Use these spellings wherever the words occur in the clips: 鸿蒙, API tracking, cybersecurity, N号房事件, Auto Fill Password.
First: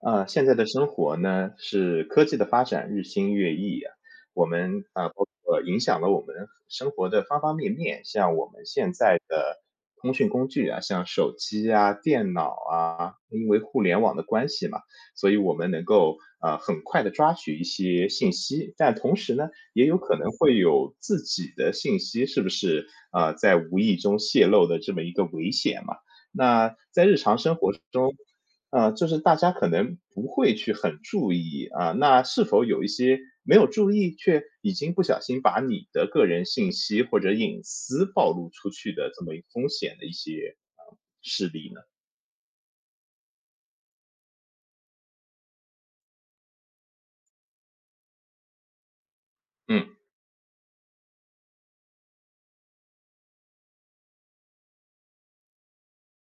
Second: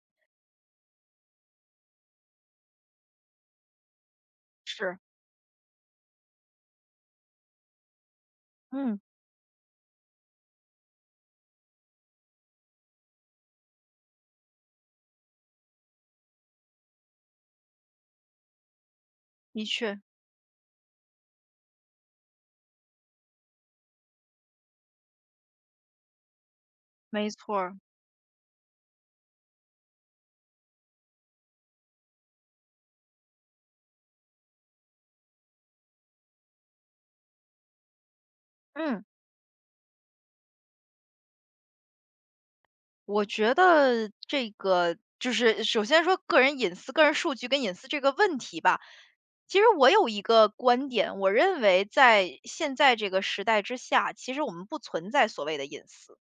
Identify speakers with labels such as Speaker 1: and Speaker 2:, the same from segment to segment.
Speaker 1: 现在的生活呢，是科技的发展日新月异啊，我们
Speaker 2: 是，
Speaker 1: 啊，包括影响了我们生活的方方面面。像我们现
Speaker 2: 嗯，
Speaker 1: 在的通讯工具啊，像手机啊、电脑啊，因为互联网的关系嘛，所以我们能够很快的抓取一些信息，但同时呢，
Speaker 2: 的
Speaker 1: 也有
Speaker 2: 确，
Speaker 1: 可能会有自己的信息是不是在无意中泄露的这么一个危险嘛？那在日
Speaker 2: 没
Speaker 1: 常生
Speaker 2: 错
Speaker 1: 活
Speaker 2: 儿。
Speaker 1: 中，就是大家可能不会去很注意啊，那是否有一些没有注意却已经不小心把你的个人信息或者隐私暴露出去
Speaker 2: 嗯，
Speaker 1: 的这么一个风险的一些事例呢？
Speaker 2: 我觉得这个就是首先说个人隐私、个人数据跟隐私这个问题吧。其实我
Speaker 1: 嗯，
Speaker 2: 有一个观点，我认为在现在这个时代之下，其实我们不存在所谓的隐私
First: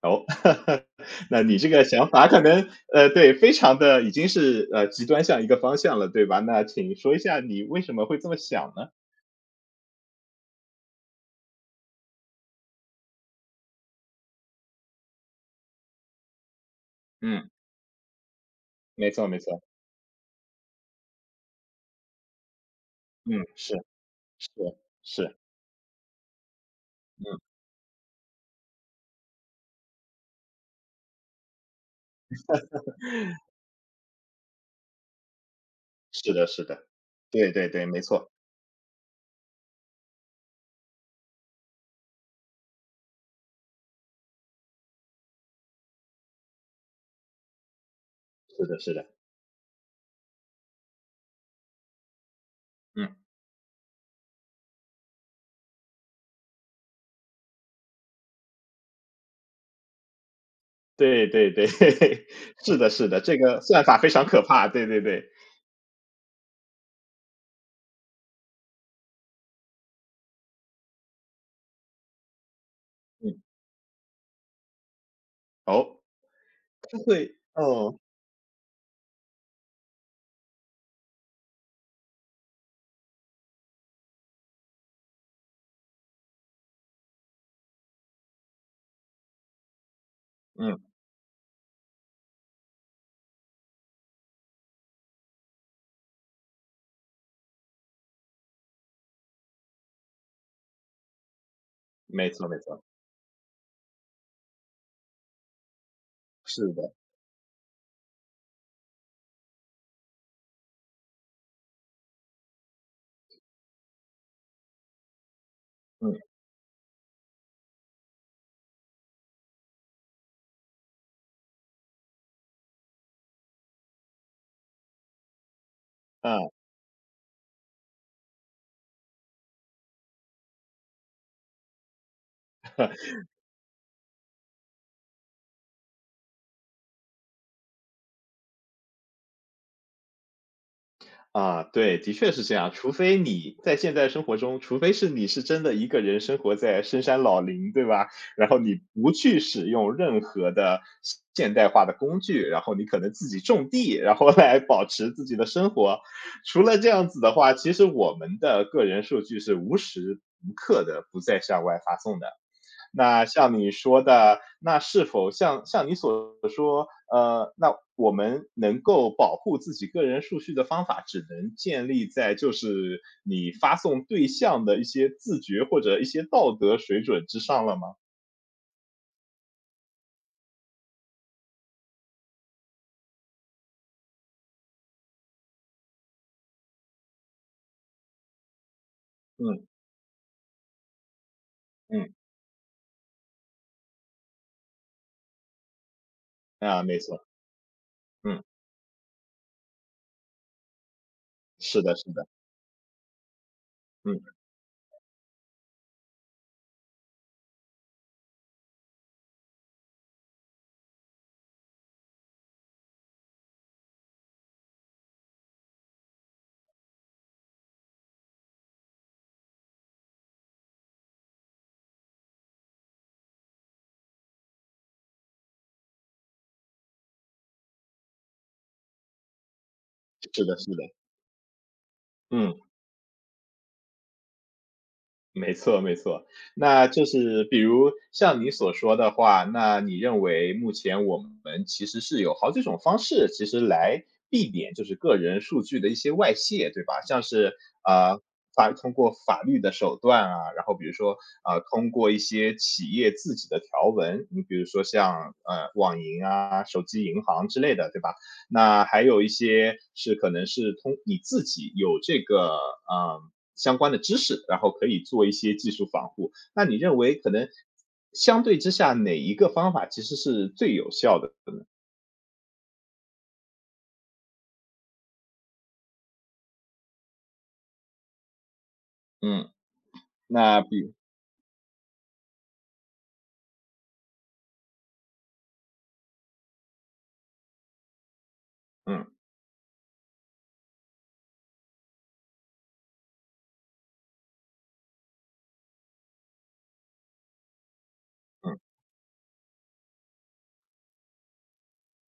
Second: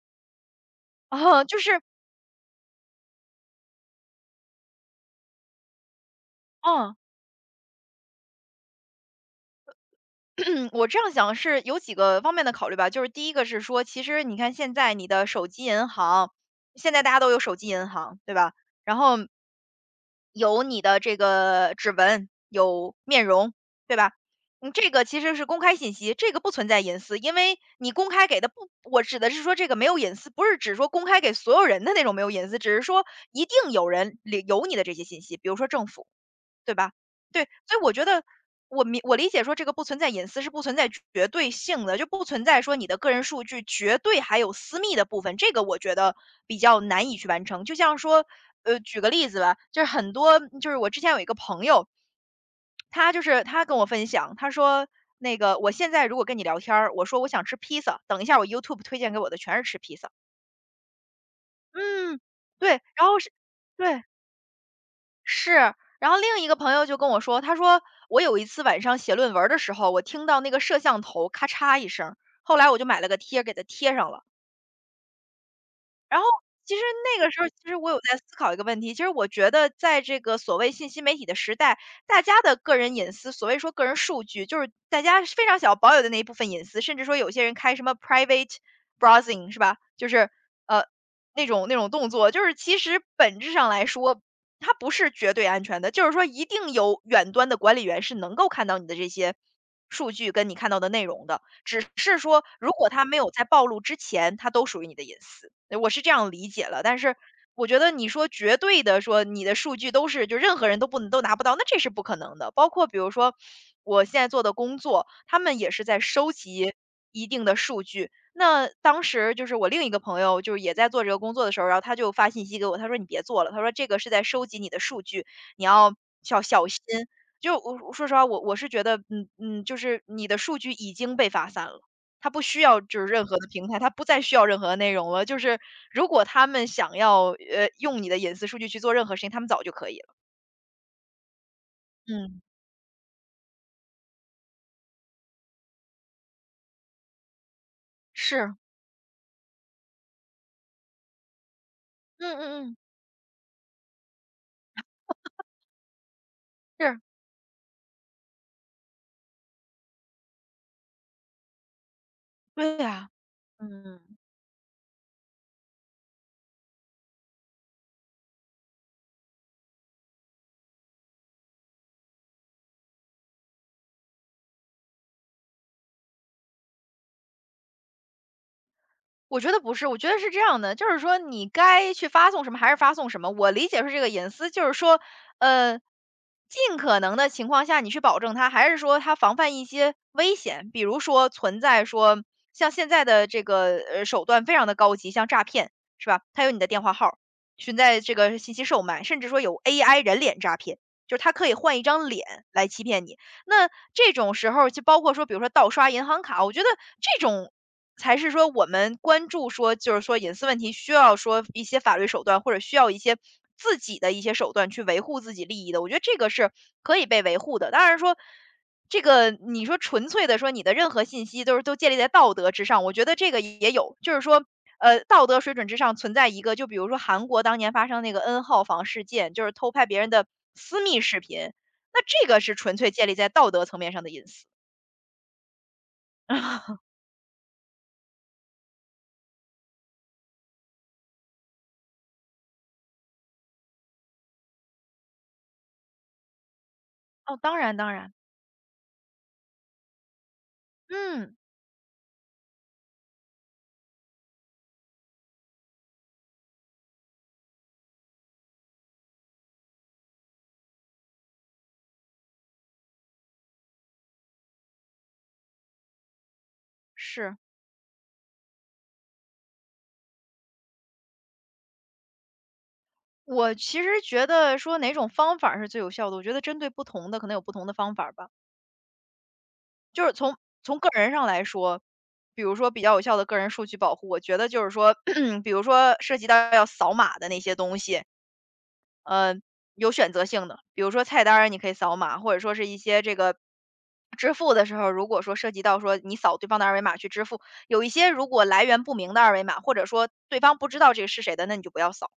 Speaker 1: 哦，那
Speaker 2: 啊，
Speaker 1: 你这个想法可能对，非常的已经是极端向一个方向了，对吧？那请
Speaker 2: 嗯。
Speaker 1: 说一下你为什么会这么想呢？
Speaker 2: 我这样想是有几个方面的考虑吧，就是第一个是说，其实你看现在你的手机银行，现在大家都有
Speaker 1: 嗯，
Speaker 2: 手机银行，对吧？然
Speaker 1: 没
Speaker 2: 后
Speaker 1: 错没错，
Speaker 2: 有你的这个指纹，有面
Speaker 1: 嗯，
Speaker 2: 容，
Speaker 1: 是
Speaker 2: 对吧？
Speaker 1: 是
Speaker 2: 嗯，这个其
Speaker 1: 是，
Speaker 2: 实是公开信息，这个不存在隐私，
Speaker 1: 嗯，
Speaker 2: 因为你公开给的不，我指的是说这个没有隐私，不是指说公开给所有人的那种没有隐私，只是说一定有人领有你的这些信息，比如说政府。
Speaker 1: 是的是
Speaker 2: 对
Speaker 1: 的，
Speaker 2: 吧？对，
Speaker 1: 对对
Speaker 2: 所以
Speaker 1: 对，
Speaker 2: 我
Speaker 1: 没
Speaker 2: 觉得
Speaker 1: 错，
Speaker 2: 我理解说这个不存在隐私是不存在绝对性的，就不存在说你的个人数据绝对还有私密的部分，这个我觉得比较难以去完成。就像说，
Speaker 1: 是的是
Speaker 2: 举
Speaker 1: 的，
Speaker 2: 个例子吧，就是很多就是我之前有一个朋友，他
Speaker 1: 嗯。
Speaker 2: 就是他跟我分享，他说那个我现在如果跟你聊天儿，我说我想吃披萨，等一下我 YouTube 推荐给我的全是吃披萨，
Speaker 1: 对对对，
Speaker 2: 嗯，对，
Speaker 1: 是的
Speaker 2: 然
Speaker 1: 是
Speaker 2: 后
Speaker 1: 的，
Speaker 2: 是，
Speaker 1: 这个算法
Speaker 2: 对，
Speaker 1: 非常可怕，对对对，
Speaker 2: 是，然后另一个朋友就跟我说，他说我有一次晚上写论文儿的时候，我听到那个摄像头咔嚓一声。后来我就买了个
Speaker 1: 嗯，
Speaker 2: 贴给它贴上了。
Speaker 1: 哦，
Speaker 2: 然后其实
Speaker 1: 它
Speaker 2: 那个
Speaker 1: 会
Speaker 2: 时候，其实我
Speaker 1: 哦，
Speaker 2: 有在思考一个问题，其实我觉得在这个所谓信息媒体的时代，大家的个人隐私，所谓说个人数据，就是大家是非常想要保有的那一部分隐私，甚至说有些人开什么 private browsing 是吧？就是
Speaker 1: 嗯，
Speaker 2: 呃那种动作，就是其实本质上来说，它不是绝对安全的，就是说一定有远端的管理员是能够看到你的这些数据跟你看到的内容的。只是
Speaker 1: 没
Speaker 2: 说
Speaker 1: 错没
Speaker 2: 如
Speaker 1: 错，
Speaker 2: 果它没有在暴露之前，它都属于你的隐私，我是这样理解
Speaker 1: 是
Speaker 2: 了。
Speaker 1: 的，
Speaker 2: 但是我觉得你说绝对的说你的数据都是就任何人都不能都拿不到，那这是不可能的。包括比如说我现在做的工作，他们也是在
Speaker 1: 嗯，
Speaker 2: 收集一定的数据。那当时就是我另一个朋友，就是也在做这个工作的时候，然后他就发信息给我，他说你别做了，他说这个是在收集你的数据，你要
Speaker 1: 啊。
Speaker 2: 小心。就我说实话，我是觉得，就是你的数据已经被发散了，它不需要就是任何的平台，它不再需要任何的内容了。就是如果他们想要用你的隐私数据去做任何事情，他们早就可以了。
Speaker 1: 啊，对，的确
Speaker 2: 嗯，
Speaker 1: 是这样。除非你在现在生活中，除非是你是真的一个人生活在深山老林，对吧？然
Speaker 2: 是，
Speaker 1: 后你不去使用任何的现代化的工
Speaker 2: 嗯
Speaker 1: 具，然
Speaker 2: 嗯
Speaker 1: 后
Speaker 2: 嗯，
Speaker 1: 你可能自己种地，然后来保持自己的生活。除了这
Speaker 2: 是，
Speaker 1: 样子的话，其实我们的个人数据是无时无刻的不再向外发送的。
Speaker 2: 对呀，
Speaker 1: 那像你
Speaker 2: 嗯。
Speaker 1: 说的，那是否像你所说，那我们能够保护自己个人数据的方法，只能建立在就是你发送对象的一些自觉或者一些道德水准之上了吗？
Speaker 2: 我觉得不是，我觉得是这样的，就是说你该去发送什么还是发送什么。我理解是这个隐私，就是说，呃，尽可能的情况下，你去保证它，还是说它防范一
Speaker 1: 嗯
Speaker 2: 些危险，比如说存在
Speaker 1: 嗯，
Speaker 2: 说像现在的这个手段非常的高级，像诈骗是吧？它有你的电
Speaker 1: 啊，
Speaker 2: 话
Speaker 1: 没
Speaker 2: 号儿，
Speaker 1: 错，
Speaker 2: 存在这个
Speaker 1: 嗯，
Speaker 2: 信息售卖，甚至说有 AI 人脸诈骗。就是它可以换
Speaker 1: 是
Speaker 2: 一
Speaker 1: 的，是
Speaker 2: 张
Speaker 1: 的，
Speaker 2: 脸来欺骗你，那这
Speaker 1: 嗯，
Speaker 2: 种时候就包括说，比如说盗刷银行卡，我觉得这种才是说我们关注说，就是说隐私问题需要说一些法律手段，或者需要一些自己的一些手段去维护自己利益的，我觉得这个是可以被维护的。当然说，这个你说纯粹的说你的任何信息都是都建立在道德之上，我觉得这个也有，就是说，道德水准之上存在一个，就比如说韩国当年发生那个 N 号房事件，就是偷拍别人的
Speaker 1: 是的，是的，
Speaker 2: 私密视频，那这个
Speaker 1: 嗯。
Speaker 2: 是纯粹建立在道德层面上的隐私。
Speaker 1: 没错，没错。那 就是比如像你所说的话，那你认为目前我们其实是有好几种方式，其实来避免就是个人数据的一些外泄，对吧？像
Speaker 2: 哦，
Speaker 1: 是
Speaker 2: 当然当然，
Speaker 1: 呃通过法律的手段啊，然后比如说
Speaker 2: 嗯，
Speaker 1: 通过一些企业自己的条文，你比如说像网银啊、手机银行之类的，对吧？那还有一些是可能是通你自己有这个嗯。呃相关的知识，然后可以做一些技术防护。那你认为可
Speaker 2: 是。
Speaker 1: 能相对之下，哪一个方法其实是最有效的呢？
Speaker 2: 我其实觉得说哪种方法是最有效的，我觉得针对不同的可能有不同的方法吧。
Speaker 1: 嗯，
Speaker 2: 就是从
Speaker 1: 那
Speaker 2: 从个
Speaker 1: 比
Speaker 2: 人上来说，比如说比较有效的个人数据保护，我觉得就是说，比如说涉及到要扫码的那些东西，
Speaker 1: 嗯，
Speaker 2: 呃，有选择性的，比如说菜单儿你可以扫码，或者说是一些这个支付的时候，如果说涉及到说你扫对方的二维码去支付，有一些如果
Speaker 1: 嗯。
Speaker 2: 来源不明的二维码，或者说对方不知道这个是谁的，那你就不要扫。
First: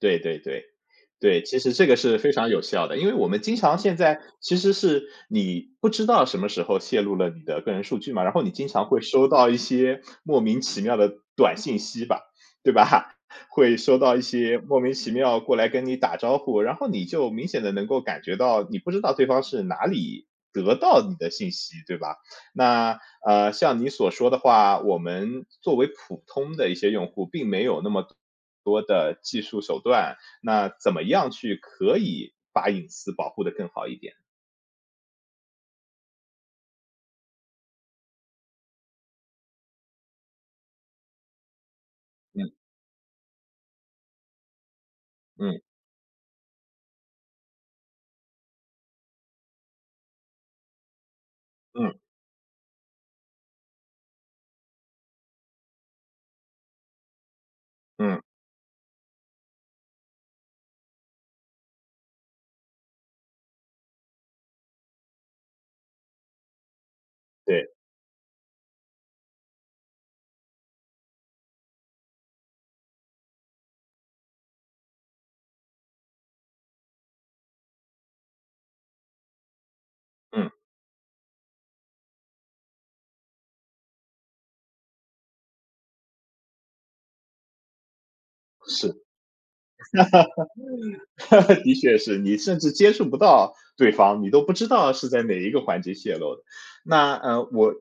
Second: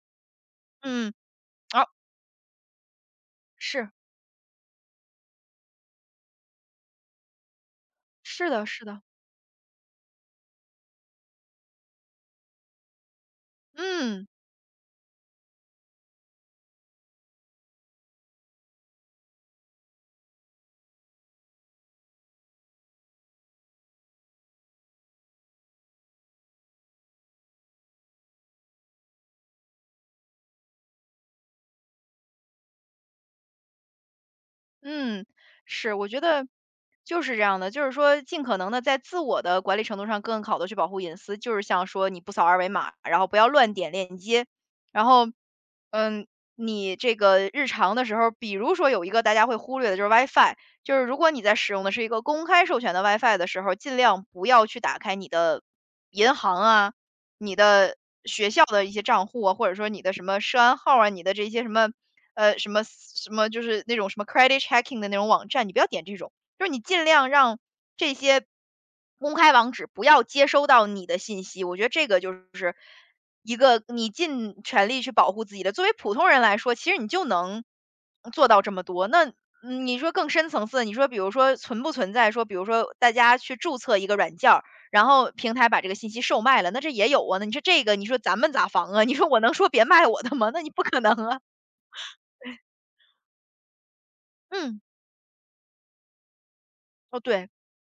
Speaker 1: 对对对，
Speaker 2: 嗯，
Speaker 1: 对，其实
Speaker 2: 哦，
Speaker 1: 这个是非常有效的，因为我们经常
Speaker 2: 是
Speaker 1: 现在其实是你不知道什么时候泄露了你的个人数据嘛，然后你
Speaker 2: 是的，
Speaker 1: 经
Speaker 2: 是
Speaker 1: 常会
Speaker 2: 的，
Speaker 1: 收到一些莫名其妙的短信息吧，对吧？会收到一
Speaker 2: 嗯。
Speaker 1: 些莫名其妙过来跟你打招呼，然后你就明显的能够感觉到，你不知道对方是哪里得到你的信息，对吧？那，像你所说的话，我们作为普通的一些用户并没有那么多的技术手段，那怎么样去可以把隐私保护得更好一点？
Speaker 2: 嗯，是，我觉得就是这样的，就是说尽可能的在自我的管理程度上更好的去保护隐私，就是像说你不扫
Speaker 1: 嗯，
Speaker 2: 二维码，然后不要乱点链接，然后，
Speaker 1: 嗯，
Speaker 2: 嗯，你这个日常的时候，比如说有一个大家会忽略的就是 WiFi，就是如果你在使用的
Speaker 1: 嗯，
Speaker 2: 是一个公开授权的 WiFi 的时候，尽量不要去打开你的银行啊，你的
Speaker 1: 嗯，
Speaker 2: 票的一些账户啊，或者说你的什么涉安号啊，你的这些什么，什么什么就是那种什么 credit checking 的那种网站，你不要点这种，就是你尽量让
Speaker 1: 对，
Speaker 2: 这些公开网址不要接收到你的信息。我觉得这个就是一个你尽全力去保护自己的。作为普通人来说，其实你就能做到这么多。那你说更深
Speaker 1: 嗯，
Speaker 2: 层次的，你说比如说存不存在，说比如说大家去注册一个软件儿。然后平台把这个信息售卖了，那这也有啊，那你说这个，你说咱们咋防
Speaker 1: 是。
Speaker 2: 啊？你说我能说别卖我的吗？那你不可能啊。
Speaker 1: 的确是你甚至接触不到对方，你都不知
Speaker 2: 嗯，
Speaker 1: 道是在哪一个环节泄露的。那
Speaker 2: 哦对，
Speaker 1: 我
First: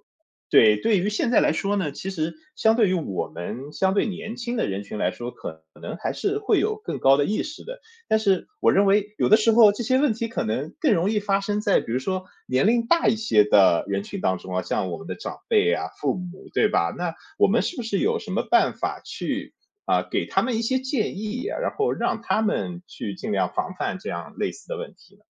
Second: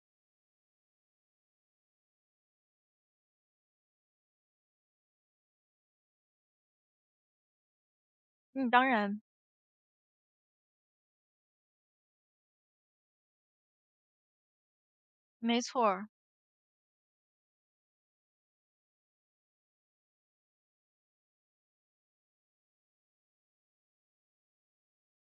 Speaker 1: 对对于现在来说呢，其实相对于我们相对年轻的人群来说，可能还是会有更高的意识的。但是
Speaker 2: 嗯，
Speaker 1: 我认
Speaker 2: 当
Speaker 1: 为，
Speaker 2: 然，
Speaker 1: 有的时候这些问题可能更容易发生在比如说年龄大一些的人群当中啊，像我们的长
Speaker 2: 没
Speaker 1: 辈
Speaker 2: 错
Speaker 1: 啊、
Speaker 2: 儿。
Speaker 1: 父母，对吧？那我们是不是有什么办法去给他们一些建议，然后让他们去尽量防范这样类似的问题呢？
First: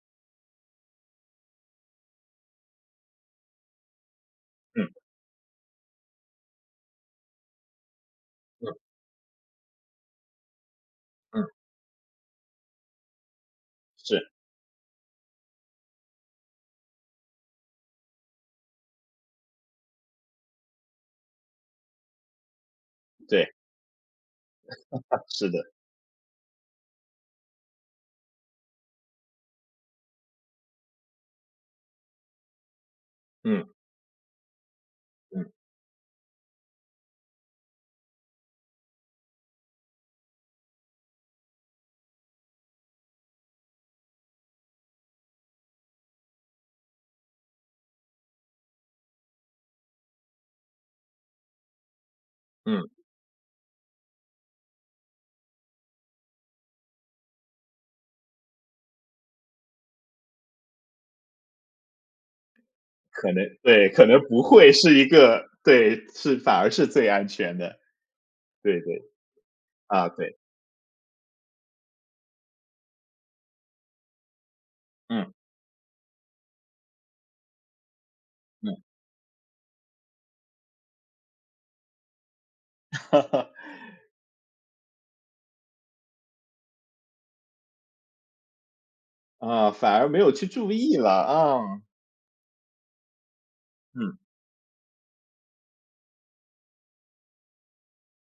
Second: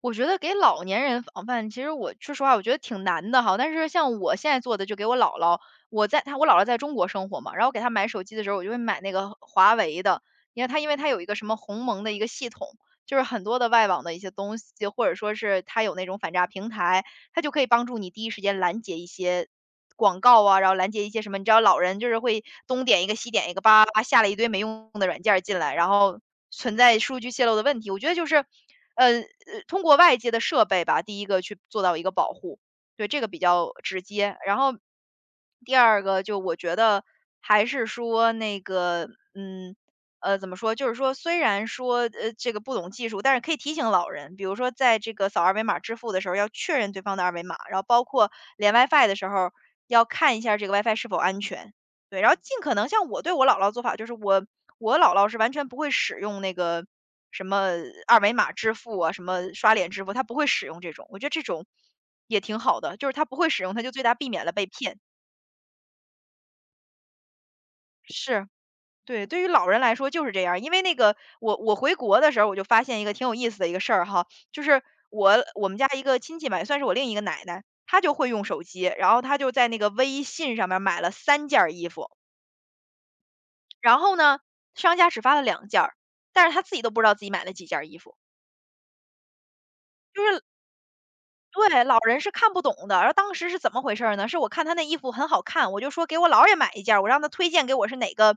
Speaker 2: 我觉得给老年人防范，其实我说实话，我觉得挺难的哈。但是像我现在做的，
Speaker 1: 嗯
Speaker 2: 就给我姥姥，我姥姥在中国生活嘛，然后给她买手机的时候，我就
Speaker 1: 嗯
Speaker 2: 会买那个华为的，因为它有一个
Speaker 1: 嗯，
Speaker 2: 什么鸿蒙的一个系统，就是很多的外网的一
Speaker 1: 是，
Speaker 2: 些东西，或者说是它有那种反诈平台，它就可以帮助你第一时间拦截一些广告啊，然后拦截一些什么，你知道老人就是会东点一个西点
Speaker 1: 对，
Speaker 2: 一个，叭叭叭下了一堆没用的软件儿
Speaker 1: 是的，
Speaker 2: 进来，然后存在数据泄露的问题。我觉得就是，呃，呃通过外界的设备吧，第一个去做到一个保护，对这个比
Speaker 1: 嗯
Speaker 2: 较直接。然后
Speaker 1: 嗯
Speaker 2: 第二个就我觉得还是说那个。怎么说，就是说虽然说，这个不懂技术，但是可以提醒老人，比如说在这个扫二维码支付的时候要确认对方的二维码，然后包括连 WiFi 的时候要看一下这个 WiFi 是否安全。对，然后尽可能
Speaker 1: 嗯，
Speaker 2: 像我对我姥姥做法，就是我姥姥是完全不会使用那个什么二维码支付啊，什么刷脸支付，她不会使用这种，我觉得这种也挺好的，就是她
Speaker 1: 可
Speaker 2: 不
Speaker 1: 能
Speaker 2: 会使用，她
Speaker 1: 对，
Speaker 2: 就最
Speaker 1: 可
Speaker 2: 大
Speaker 1: 能
Speaker 2: 避
Speaker 1: 不
Speaker 2: 免了被
Speaker 1: 会是
Speaker 2: 骗。
Speaker 1: 一个对，是反而是最安全的，
Speaker 2: 是。
Speaker 1: 对对，
Speaker 2: 对，对于老人来
Speaker 1: 啊
Speaker 2: 说就是
Speaker 1: 对，
Speaker 2: 这样儿，因为那个我回国的时候，我就发现一个挺有意思的一个事儿哈，就是
Speaker 1: 嗯
Speaker 2: 我们家一个亲戚吧，也算是我另一个奶奶，她就会用手
Speaker 1: 嗯，
Speaker 2: 机，然后她就在那个微信上面买了三件儿衣服，然后呢，商家只发了两件儿，但是她自己都不知道自己买了几件儿衣服。
Speaker 1: 啊，反而没
Speaker 2: 就
Speaker 1: 有
Speaker 2: 是
Speaker 1: 去注意了啊，
Speaker 2: 对，老人是看不懂的。然后当时是怎么回事
Speaker 1: 嗯
Speaker 2: 儿呢？是我看他那衣服很好看，我就说给我姥儿也买一件儿，我让他推荐给我是哪个，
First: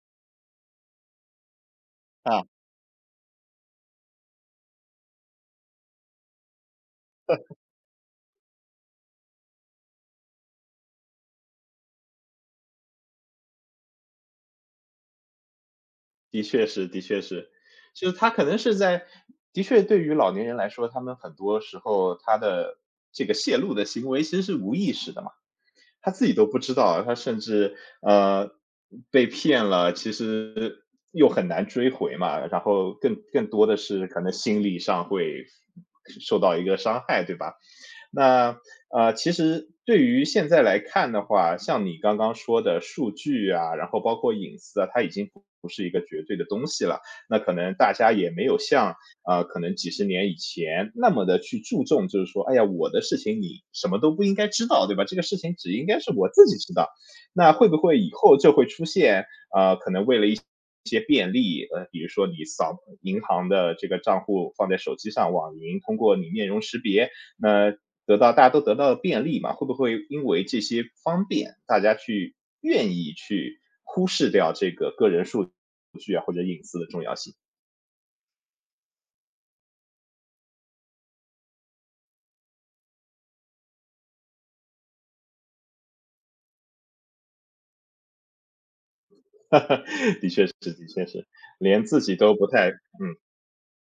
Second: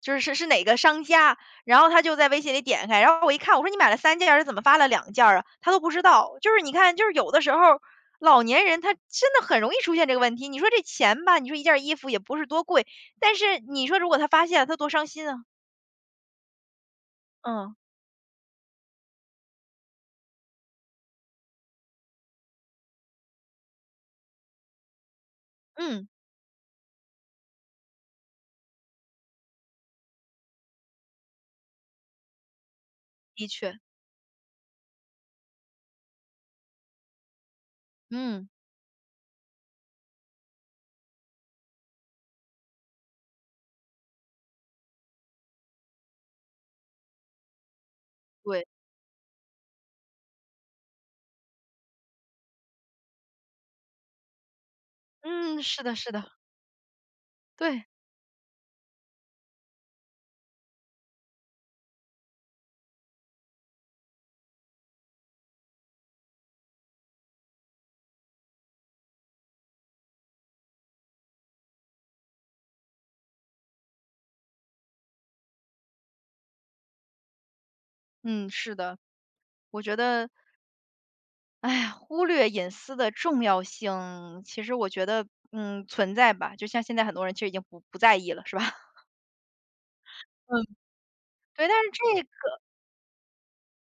Speaker 2: 就是是哪个商家。然后他就在微
Speaker 1: 啊，
Speaker 2: 信里点开，然后我一看，我说你买了三件儿，怎么发了两件儿啊？他都不知道。就是你看，就是有的时候老年人他真的很容易出现这个问题。你说这钱吧，你说一件儿衣服也不是多贵，但是你说如果他发现了，他多伤心啊。
Speaker 1: 的确是，的确是，
Speaker 2: 嗯
Speaker 1: 就是他可能是在，的确对于老年人来说，他们很多时候他的这个泄露的行为其实是无意识的嘛。
Speaker 2: 嗯，
Speaker 1: 他自己都不知道，他甚至呃被骗了，其实又很难追回嘛。然后更
Speaker 2: 的
Speaker 1: 多
Speaker 2: 确，
Speaker 1: 的是可能心理上会受到一个伤害，对吧？
Speaker 2: 嗯，
Speaker 1: 那其实对于现在来看的话，像你刚刚说的数据啊，然后包括隐私啊，它已经不是一个绝对的东西了。那可能大家也没有
Speaker 2: 对，
Speaker 1: 像可能几十年以前那么的去注重，就是说，哎呀，我的事情你什么都不应该知道，对吧？这个事情
Speaker 2: 嗯，
Speaker 1: 只
Speaker 2: 是
Speaker 1: 应
Speaker 2: 的，
Speaker 1: 该是
Speaker 2: 是
Speaker 1: 我
Speaker 2: 的，
Speaker 1: 自己知道。那会不
Speaker 2: 对，
Speaker 1: 会以后就会出现一些便利？呃，比如说你扫银行的这个账户放在手机上网银，通过你面容识别，那得到大家都得到了便利嘛？会不会因为这些方便，大家去愿意去忽视掉这个个人数据啊，或者隐私的重要性？
Speaker 2: 嗯，是的，我觉得。哎呀，忽略隐私的重要性，其实我觉得，嗯，存在吧，就像现在很多人其实已经不在意了，是吧？
Speaker 1: 的确是
Speaker 2: 嗯。
Speaker 1: 的确是，
Speaker 2: 对，但
Speaker 1: 连
Speaker 2: 是
Speaker 1: 自己
Speaker 2: 这
Speaker 1: 都不太嗯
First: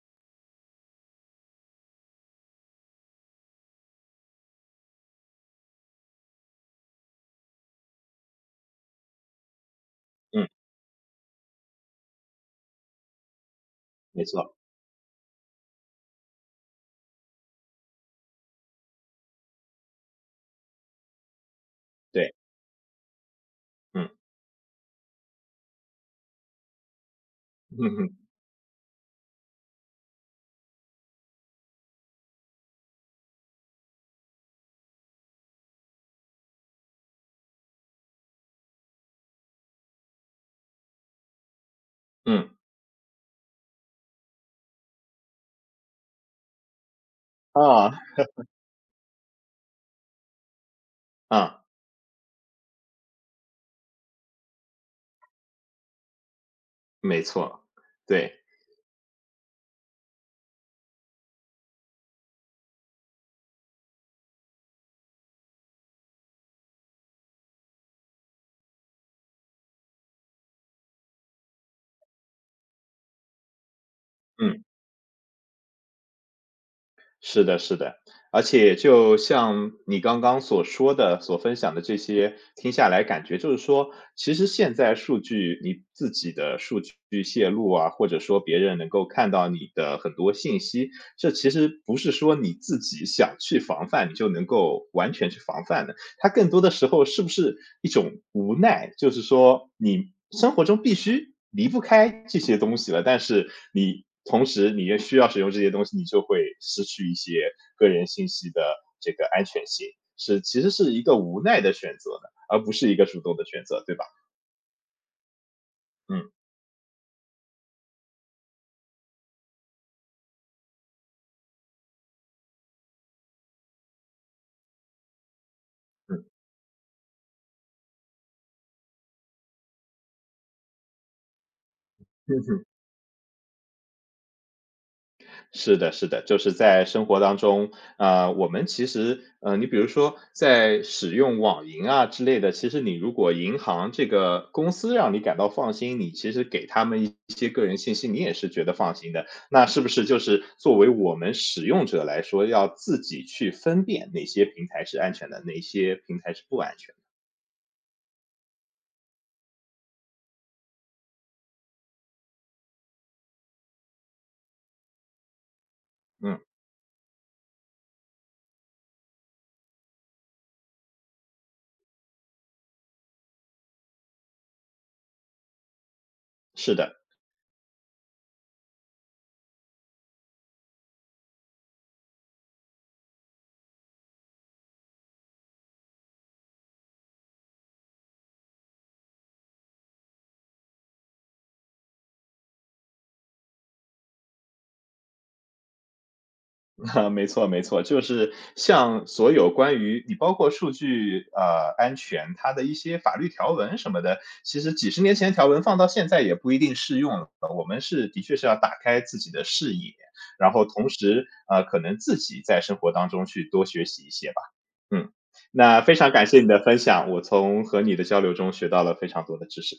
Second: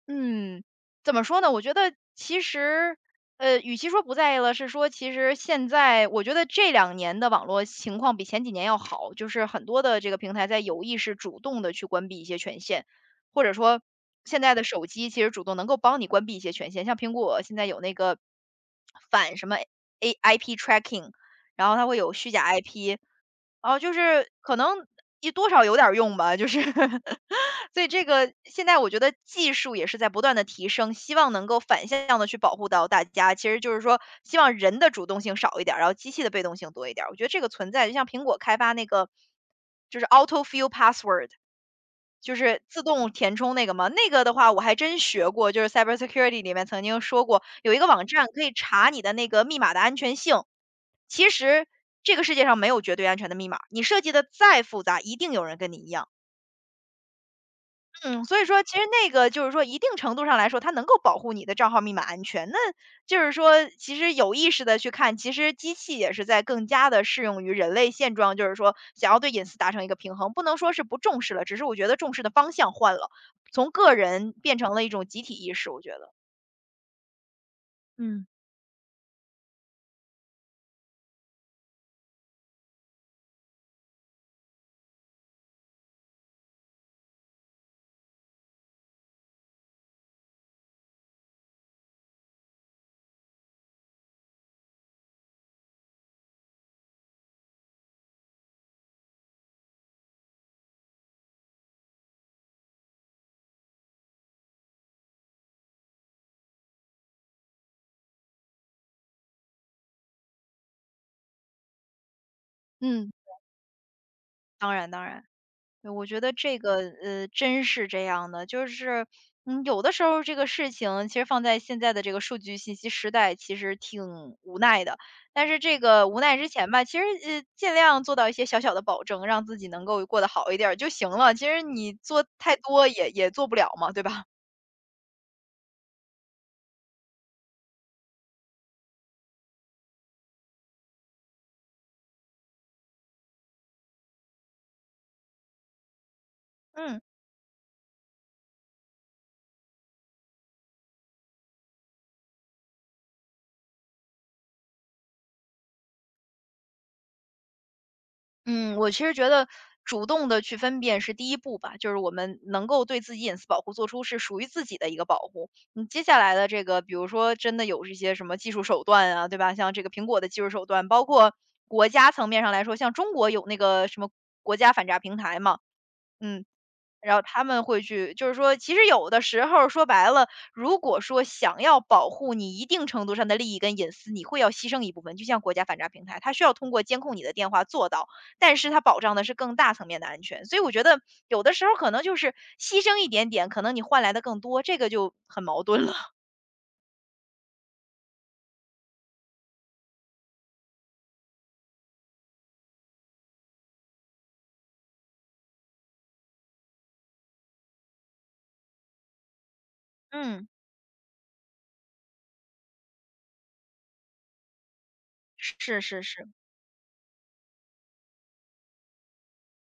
Speaker 2: 嗯，怎么说呢？我觉得其实，与其说不在意了，是说其实现在我觉得这两年的网络情况比前几年要好，就是很多的这个平
Speaker 1: 嗯，
Speaker 2: 台在有意识主动的去关闭一些权限，或者说
Speaker 1: 没
Speaker 2: 现
Speaker 1: 错，
Speaker 2: 在的手机其实主动能够帮你关闭一些权限，像苹果现在有那个反什么 A IP tracking，然后它会有虚
Speaker 1: 对，
Speaker 2: 假 IP。哦，就
Speaker 1: 嗯，
Speaker 2: 是可能也多少有点儿用吧，就是
Speaker 1: 嗯
Speaker 2: 所以这
Speaker 1: 哼，
Speaker 2: 个现在我觉得技术也是在不断的提升，希望能够反向的去保护到大家。其实就是说，希望人的主动性少一点儿，然后机器的被动性多一点儿。我觉得这个存在，就像苹果开发那个就是 Auto Fill Password，就
Speaker 1: 嗯，
Speaker 2: 是自动填充那个嘛，那个的话我还真学过，就是 cybersecurity 里面曾经说过，有一个
Speaker 1: 啊，
Speaker 2: 网站可以查你的那个密码的安全性。其
Speaker 1: 啊，
Speaker 2: 实这个世界上没有绝对安全的密码，你设计的再复杂，一定有人跟你一样。
Speaker 1: 没错，
Speaker 2: 嗯，
Speaker 1: 对，
Speaker 2: 所以说其实那个就是说一定程度上来说，它能够保护你的账号密码安全。那就是说，其实有意识的去看，其实机器也是在更加的适用于人类现状，就是说想要对隐私达成一个平衡，不能说是不重视了，只是我觉得重视的方向换了，从个人变
Speaker 1: 嗯，
Speaker 2: 成了一种集体意识，我觉得。
Speaker 1: 是的是的。
Speaker 2: 嗯。
Speaker 1: 而且就像你刚刚所说的、所分享的这些，听下来感觉就是说，其实现在数据你自己的数据泄露啊，或者说别人能够看到你的很多信息，这其实不是说你自己想去防范，你就能够完全去防范的。它更多的时候是不是一种无奈？就是说，你生活中必须离不开这些东西了，但是你同时你也需要使用这些东西，你就会失去一些个人信息的这个安全性，是其实是一个无奈的选择的而不是一个
Speaker 2: 嗯，
Speaker 1: 主动的选择，对吧？
Speaker 2: 当然当然。对我觉
Speaker 1: 嗯
Speaker 2: 得这个，真是这样的，就是，嗯，有的时候这个事情其实放在现在的这个数据信息时代，其实挺无奈的。但是这个无
Speaker 1: 嗯。
Speaker 2: 奈之前吧，其实，尽量做到一些小小的保证，让自己能够过得好一点儿就行了。其实你做太
Speaker 1: 嗯
Speaker 2: 多也做不了嘛，对吧？
Speaker 1: 是的，是的，就是在生活当中，我们其实，你比如说在使用网银啊之类的，其实你如果银行这个公司让你感到放心，你其实给他
Speaker 2: 嗯。
Speaker 1: 们一些个人信息，你也是觉得放心的。那是不是就是作为我们使用者来说，要自己去分辨哪些平台是安全的，哪些平台是不安全
Speaker 2: 嗯，我其实觉得主动的去分辨是第一步吧，就是我们能够对自己隐私保护做出是属于自己的一个保护。嗯，接下
Speaker 1: 的？
Speaker 2: 来
Speaker 1: 嗯，
Speaker 2: 的这个，比如说真的有这些什么技术手段啊，对吧？像这个苹果的技术手段，包括国家层面上来说，像中国有那个什么国家反诈平台嘛，嗯，
Speaker 1: 是的。
Speaker 2: 然后他们会去就是说，其实有的时候说白了，如果说想要保护你一定程度上的利益跟隐私，你会要牺牲一部分。就像国家反诈平台，它需要通过监控你的电话做到，但是它保障的是更大层面的安全。所以我觉得有的时候可能就是牺牲一点点，可能你换来的更多，这个就很矛盾了。
Speaker 1: 啊，没错没错，就是像所有关于你包括数据安全，它的一些法律条文什么的，其实几十年前条文放到现在也不一定适用了。我们是的确是要打开自己的视野，
Speaker 2: 嗯，
Speaker 1: 然后同时可能自己在生活当中去多学习一些吧。嗯，那
Speaker 2: 是
Speaker 1: 非
Speaker 2: 是
Speaker 1: 常感
Speaker 2: 是。
Speaker 1: 谢你的分享，我从和你的交流中学到了非常多的知识。